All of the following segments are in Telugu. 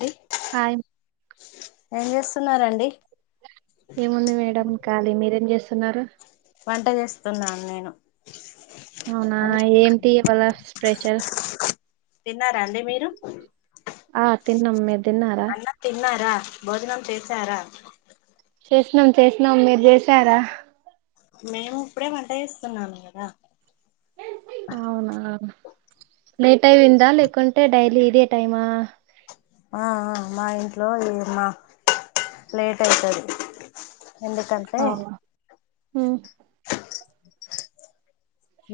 అండి హాయ్ మ్ ఏం చేస్తున్నారండి ఏముంది మేడం ఖాలీ మీరేం చేస్తూ తున్నారు వంట చేస్తున్నా నేను అవునా అన్ని ఏమిటి ఇవాళ స్పెషల్‌ తిన్నారండి మీరు ఆ తిన్నాం మీర్ అన్నం తిన్నర భోజనం చేసారా చేసినాం చేసినాం మీరు చేసారా మేము ఇప్పుడే వంట చేస్తున్నను కదా అవునా లేట్ అయిందా లేకుంటే డైలీ ఇదే టైమా ఆ ఆ మా ఇంట్లో లే మా లేట్ అయితది ఎందుకంటె ఊ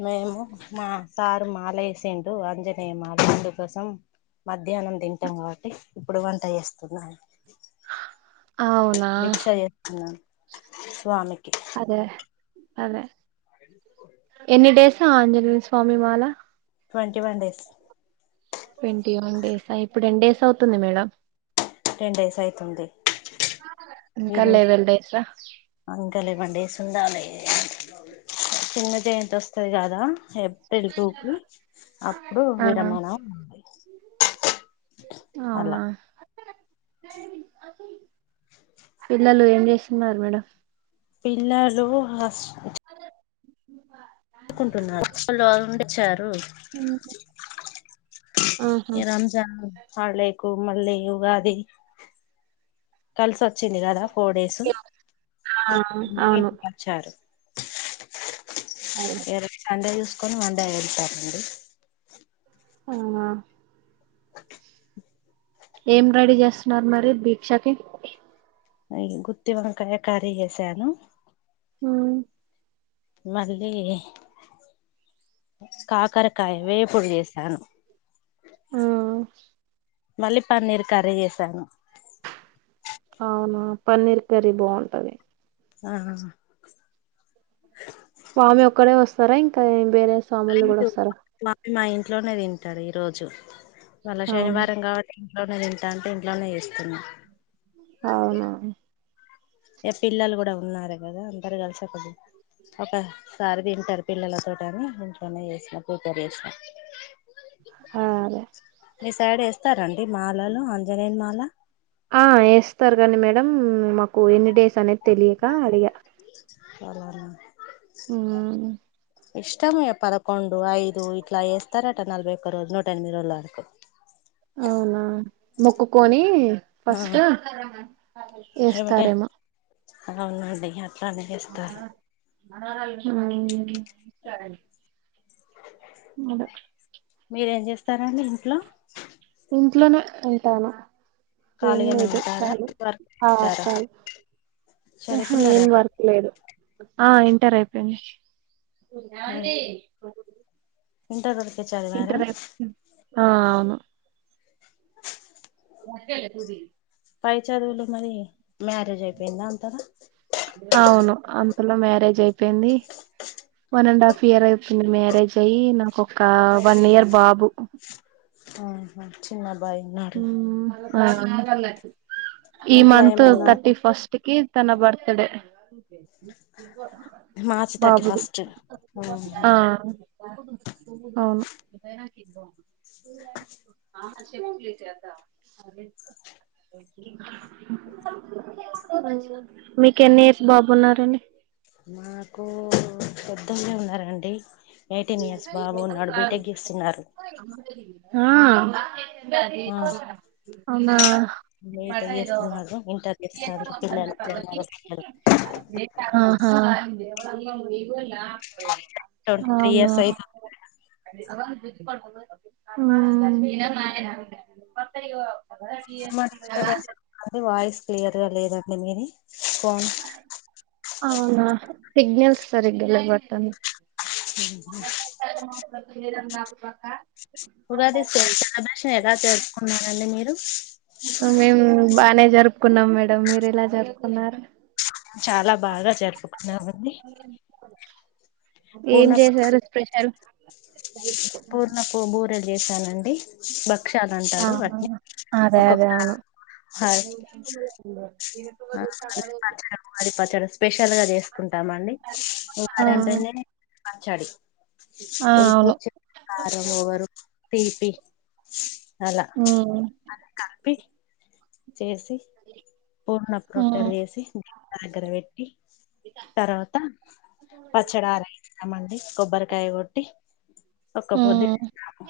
మేము మా సారు మాల ఏసిండు అంజనేయ మాల అందుకోసం మధ్యాహ్నం తింటాం కాబట్టి ఇప్పుడు వంట చేస్తున్నా అవునా భిక్ష చేత్తున్నాను స్వామి అదే అదే ఎన్ని [inaudible] డేస్ ఆంజనేయ స్వామి మాల twenty one days twenty one days ఆ ఇప్పుడు ఎన్నిడేస్ అవుతుంది మేడం టెన్ డేస్ అయితుంది ఈ ఇంకా రోజు లెవెన్ డేసా అ లెవెన్ డేస్ ఉండాలి చిన్న జయంతి వస్తది కదా ఎ తేల్తుకి అప్పుడు ఆ విరమణ ఉంది అవునా అలా పిల్లలు ఏం చేస్తున్నారు మేడం పిల్లలు అదే [inaudible] ఆడుకొంటున్నారు చార్ ఆహా ఈ రంజాన్ హాలిడేకు ఇప్పుడు మళ్లి ఉగాది కల్ సత్ వచ్చింది కదా ఫోర్ డేస్ ఆ హపిట అవును ఇంటికిక వచ్చారు [unintelligible] అదే ఈ రోజు సండే కొని వంద వెళ్తారండి [inaudible] అవునా [inaudible] ఏం రెడీ చేస్తున్నారు మరి భిక్షకి అయి గుత్తివంకాయ కర్రీ చేశాను హుమ్ మళ్ళీ కాకరకాయ వేపుడు చేసాను హుమ్ మళ్ళీ పాన్నీర్ కర్రీ చేేసాను అవునా పన్నీర్ కర్రీ బాగుంటది ఆ [inaudible] స్వామి ఒక్కరే వస్తారా ఇంకా వేరే స్వాములు కూడా లేదు వస్తారా స్వామి మా ఇంట్లోనే తింటారు ఈరోజు నల్ల అవును శనివారం కాబట్టి ఇంట్లోనేను తంటా అంటే ఇంట్లోనే చేస్తున్నా అవునను ఇ పిల్లలు కూడా ఉన్నారు కదా అందరు కలిసకదు ఒకసారి తింటారు పిల్లలతో అని ఇంట్లోనే చేసినా ప్రిపేర్ చేసినా అ అదే మీ సైడ్ వేస్తారండి మాలలు ఆంజనేని మాల ఆ వేస్తారు కానీ మేడం మాకు ఎన్ని డేస్ అనేది తెలియక అడిగా స ఆ ఇష్టమే పదకొండు ఐదు ఇట్లా చేస్తారటా నల్బ రోజు నూట ఎనిమిది రోజు వరకు అవునా మొక్కుకొని ఆ ఫస్ట్ వేస్తారేమో అ ఉన్నాండడి ప్రనిగిస్తారు మీర ఏం చేస్త తర్ అండి ఇంట్లో ఇంట్లోనే ఉంటాను ఏం ఖాళీగానే లేదు ఉంటారా కాదు వర్క్ చేస్తారా క ఆహా ఏం చదువుకున్నారా వర్క్ లేదు ఆ ఇన్ ట్టర్ అయిపోయింది యావండి ఇంటర్ చా చదివారా ఆ అవును నాకేల తూది పై చదువులు మరి మ్యారేజ్ అయిపోయిందా అంతారా మల్ల మ్యారేజ్ అయి పింది వన్ అండ్ హాఫ్ ఇయర్ అయితుంది మ్యారేజ్ అయ్యి నాకు ఒక వన్ ఇయర్ బాబు ఆహా చిన్న అబ్బాయి ఉన్నాడు ఉమ్ ఆ ఈ ఇంట్లో మంత్ ఏమన్నా థర్టీ ఫస్ట్ కి తన birthday March thirty first హమ్ ఆ హమ్ అవును ఆ చెప్ప మీక ఎన్ని ఇయర్స్ బాబున్నారండి మాకు పెద్దగా ఉన్నారంండి ఎయిటీన్ ఇయర్స్ బాబున్నాడు బయటెక్కిస్తున్నారు ఆ అవునా బీటెక్ చేస్తున్నాడు ఇంటర్ చేస్తాండ్రు పిల్లలు ఇద్దరు మగ పిల్లలు ఆ అవునా ట్వంటీ త్రీ ఇయర్స్ అయితుంది ఉమ్ డిస్టబెన్స్ కానీ వాయిస్ క్లియర్ గా లేదండి మీది కోన్ అవునా సిగ్నల్స్ సరిగ లేవ్ బటన్ పక్క ఉగాది స్ సెలబ్రేషన్ ఎలా చేరుసుకున్నానండి మీరు మేం బానే జరుపుకున్నాం మేడం మీరు ఎలా జరుపుకున్నారు చాలా బాగా జరుపుకున్నామండి పూర్ణక్ స చేశానండి బక్ క్షాలు అంటారు ఆహా వాటిని అదే ఒక్కొక అదే అవును హ వ పచ్చడి స్పెషల్గా చేసుకుంటామండి ఆ వారి అంటేనే పచ్చడి ఆ పులుపు అవును కారం ఇవ్వరు పిపీ అలా ఉమ్ అలా కల్పి చేసి పూర్ణపు రొట్టెలు ఉమ్ చేసి దగ్గర పెట్టి తర్వాత పచ్చడి ఆరైదామండి కొబ్బరికాయ కొట్టి ఒక పొద్దు ఉమ్ ఉంటాము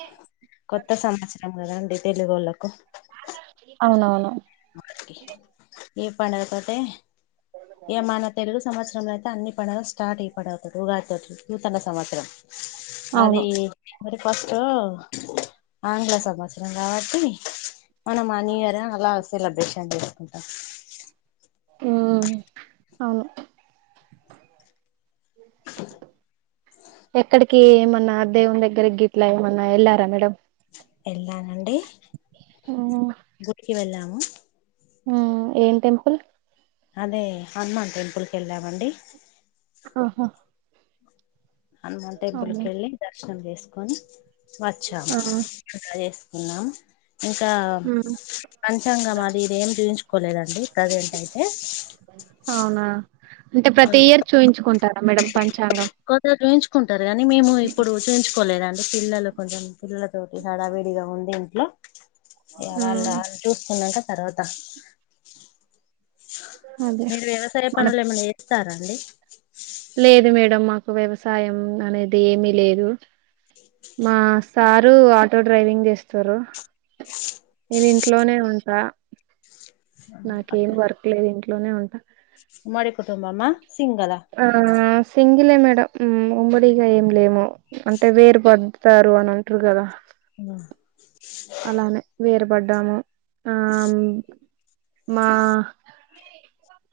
కొత్త సంవత్సరం కదండి తెలుగోళ్లకు అవునవును ఇదే ఈ పనైపోతే ఏ మన తెలుగు సంవత్స తం అయితే అన్ని పండుగలు స్టార్ట్ ఇప్పుడవుతాది ఉగాది నూతన సంవత్సరం అవును అది మరి ఫస్టు ఆంగ్ల సంవత్సరం కాబ తుని మనమా న్యూ ఇయరా లాస్ [inaudible] కుంటామ్ మ్మ్ అవును ఎక్కడికి ఏమన్నా దేవుని దగ్గరికి గిట్లా ఏమన్నా ఎళ్ళారా మేడం ఎళ్ళానండి ఉమ్ గుడికి వెళ్ళాం అ హ ఏం టెంపుల్ అదే హనుమాన్ టెంపుల్ క వెళ్ళామండి ఆహా హనుమాన్ టెంపుల్ అవును పెళ్లి దర్శనం చేస్త కానీ వచ్చా ఆ ఉ ఇంకా ఉమ్ పంచాంగ అది ఇదేమి చూయించుకోలే కోలేదండి అదేంటయితే అవునా అంటే ప్రతి ఇయర్ చూయించుకుంటారా మేడం పంచాంగం కొందరు చూపించుకుంటారు కానీ మేము ఇప్పుడు చూయించుకోలేదు పిల్లలు కొంచెం పిల్లలతోటి హడావిడిగా ఉండడి ఇంట్లో వాళ్ళు ఉమ్ వాళ్ళు చూస్తున్నంట తర్వాత అదే మీరు వ్యవసాయ మన పనులు ఏమన్నా చూస్తారా అండి లేదు మేడంమ్ మాకు ఒక వ్యవసాయం అనేది ఏమీ లేదు మా సార్ ఆటో డ్రైవింగ్ చేస్తారు నేను ఇంట్లోనే ఉంటా నాకేం వర్క్ లేదంటి ఇంట్లోనే ఉంటా ఉమ్మడి కుటుంబమ్మా సింగలా తింగిలే మేడం ఉమ్మడిగా ఏమి లేము అంటే వేరు పడతారు అని అంటారు కదా వా అలానే వేర పడ్డాము ఆ మా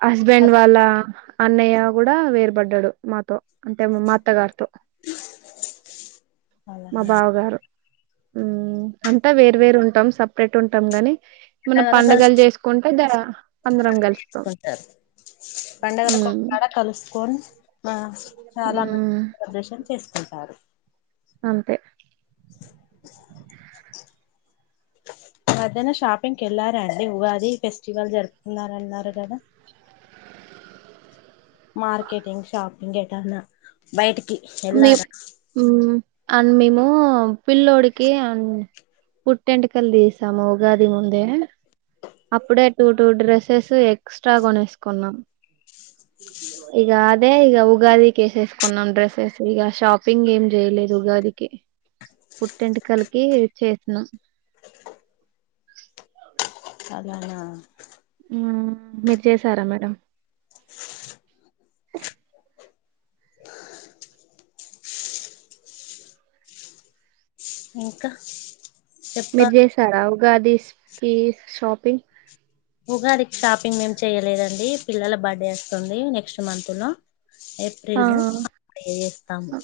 హస్బెండ్ వాళ్ళా అన్నయ్య కూడా వేర్ పడ్డాడు మాతో అంటే మా అత్తగారితో మా అలానా బావ గారు ఆ అంతా వేర్ వేరు ఉంటాం సపరేట్ ఉంటాం గాని మన పండగలు చేసుకుంటే ద అన్న తీసుకుంటారు పండగ ఉమ్, కొడా కలుసుకొని మా చాలా మంచి ఉమ్, ప్రదర్శనం చేసురు సారు అంతే మధనా షాపింగ్కి వెళ్లారండి ఉగాది ఫెస్టివల్ జరుపుకున్నారన్నారు కదా మార్కెటింగ్ షాపింగ్ ఎటన్నా బయటికి మే వెళ్ళారా అండ్ మేము పిల్లోడికి అం పుట్టటిెంటకలు తీసాము ఉగాది ముందే అప్పుడే టూ టూ డ్రెస్సెస్ ఎక్స్ట్రా కొనేసుకున్నాం ఇక అదే ఇక ఉగాదికి వేసేసుకున్నాం డ్రెస్సెస్ గా షాపింగ్ ఏం చేయలేదు ఉగాదికి పుట్యాంటిక్టి కలికి చేసినం అలానా ఆ మీరు చేసారా మేడం ఇంకా మీర చెప్పాలి చెసారా ఉగాదికి షాపింగ్ ఉగాదికి షాపింగ్ మేం చెయ్యలేదండి పిల్లల బర్త్డే వస్తుంది నెక్స్ట్ మంత్ లో ఏప్రిల్ ఆ లో చేస్తాము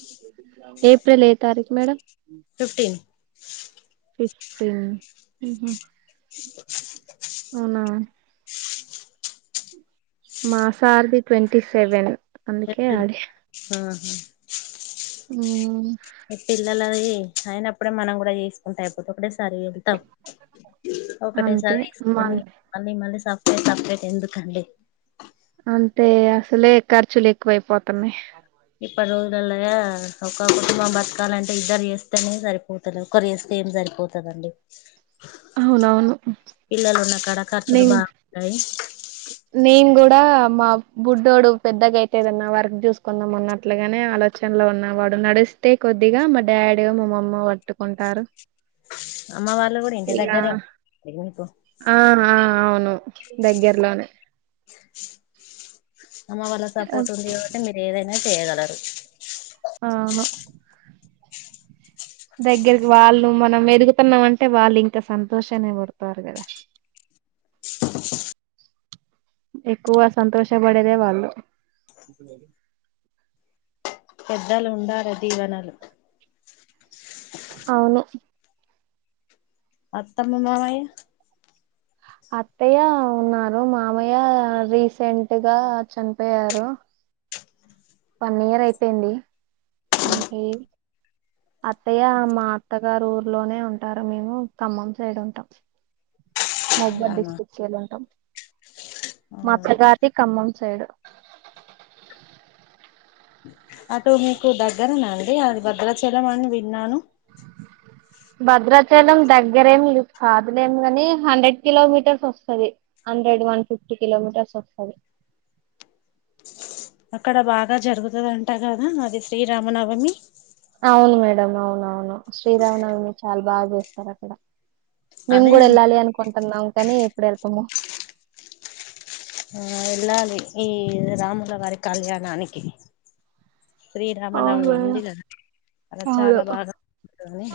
ఎల్ ఏ తారీఖ మేడంమ్ ఫిఫటీన్ ఇే అవునా మాసారది ట్వంటీ సెవెన్ అందుకే ఆడి అ ఉ పిల్లల అది అయినప్పుడే మనం కూడా చేసుకుంటా అయిపోతే ఒకటి సారి వెళ్తాం అంతే ఒకటేసారి తీసుకొని మన్ మళ్ళీ మళ్ళీ సే సపరేట్ ఎందుకండి అంటే అసలే ఖర్చులు ఎక్కువైపోతున్నాయి ఇప్పటి రోజుల ఒక కుటుంబం బతకాలంటే ఇద్దరు చేస్తేనే సరిపోతుంది ఒకరు వేస్తే ఏం సరిపోతుందండి అవునవును కచులు బాగుయి నేన్ కూడా మా బుడ్డోడు పెద్దగా అయితేదన్న వర్క్ చూసుకుందాం అన్నట్లుగానే ఆలోచనలో ఉన్నవాడు నడిస్తే కొద్దిగా మా డాడీ మా అమ్మ పట్టుకుంటారు అమ్మ వాళ్ళు కూడా ఇంటి ఇకా దగ్గరే ఉంటారు, మీకు ఆ ఆ అవును దగ్గర అమ్మ వాళ్ళ సపోర్ట్ ఉంది కాట్టి మీరు ఏదైనా అ చే తలరు అవును దగ్గరికి వాళ్ళు మనం ఎదుగుతున్నాం అంటే వాళ్ళు ఇంకా సంతోషన్ని పడతారు కదా ఎక్కువ సంతోష పడేదే వాళ్ళు పెద్దలు ఉండారా దీవెనలు అవును అత్తమ్మ మామయ అత్తయ్య ఉన్నారు మామయ్య రీసెంట్గా చనిపోయారు వన్ ఇయర్ అయిపోయింది చనిపోయి అత్తయ్య మా అత్తగారు ఊర్లోనే ఉంటారు మేము ఖమ్మం సైడ్ ఉంటాం మౌబాద్ అలానా డిస్టిక్కేళ్ళుంటాం అవునా మత్తగారిది ఖమ్మం సైడ్ అటు మీకు దగ్గరన అండి అది భద్రాచలం అని విన్నాను భద్రాచలం దగ్గరేమి కాదులేం కని హండ్రెడ్ కిలోమీటర్స్ వస్తది హండ్రెడ్ వన్ ఫిఫ్టీ కిలోమీటర్స్ వస్తది అక్కడ బాగా జరుగుతదంటా కదా అది శ్రీరామనవమి అవును మేడం అవున అవును శ్రీరామనవి మీరు చాలా బాగా చేస్తారు అక్కడ మేము అదే కూడా అన్ వెళ్ళాలి అనుకుంటున్నాం కానీ ఎప్పుడెల్తమో ఆ ఎల్లాలి ఈ రాములవారి కళ్యాణనికి శ్రీరామనవమి అవును ఉంది కదా అలా అవును చాలా బాగానిపిస్తుంది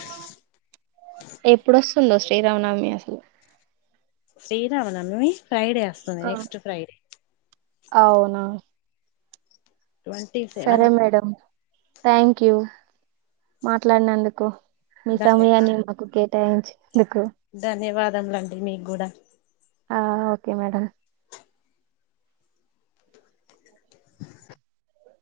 ఎప్పుడొస్తుందో శ్రీరామనవమి అసలు శ్రీరామనమమి ఫ్రైడే వస్తుంది ఆ నెక్స్ట్ ఫ్రైడే అవునా ట్వంటీ సెవెన్ సరే మేడంమ్ థాంక్ యూ మాట్లాడినందుకు ధన్యవా మీసమయాన్ని మాకు కే టయించు ధన్యవాదములండి మీకు గుడా కే మేడం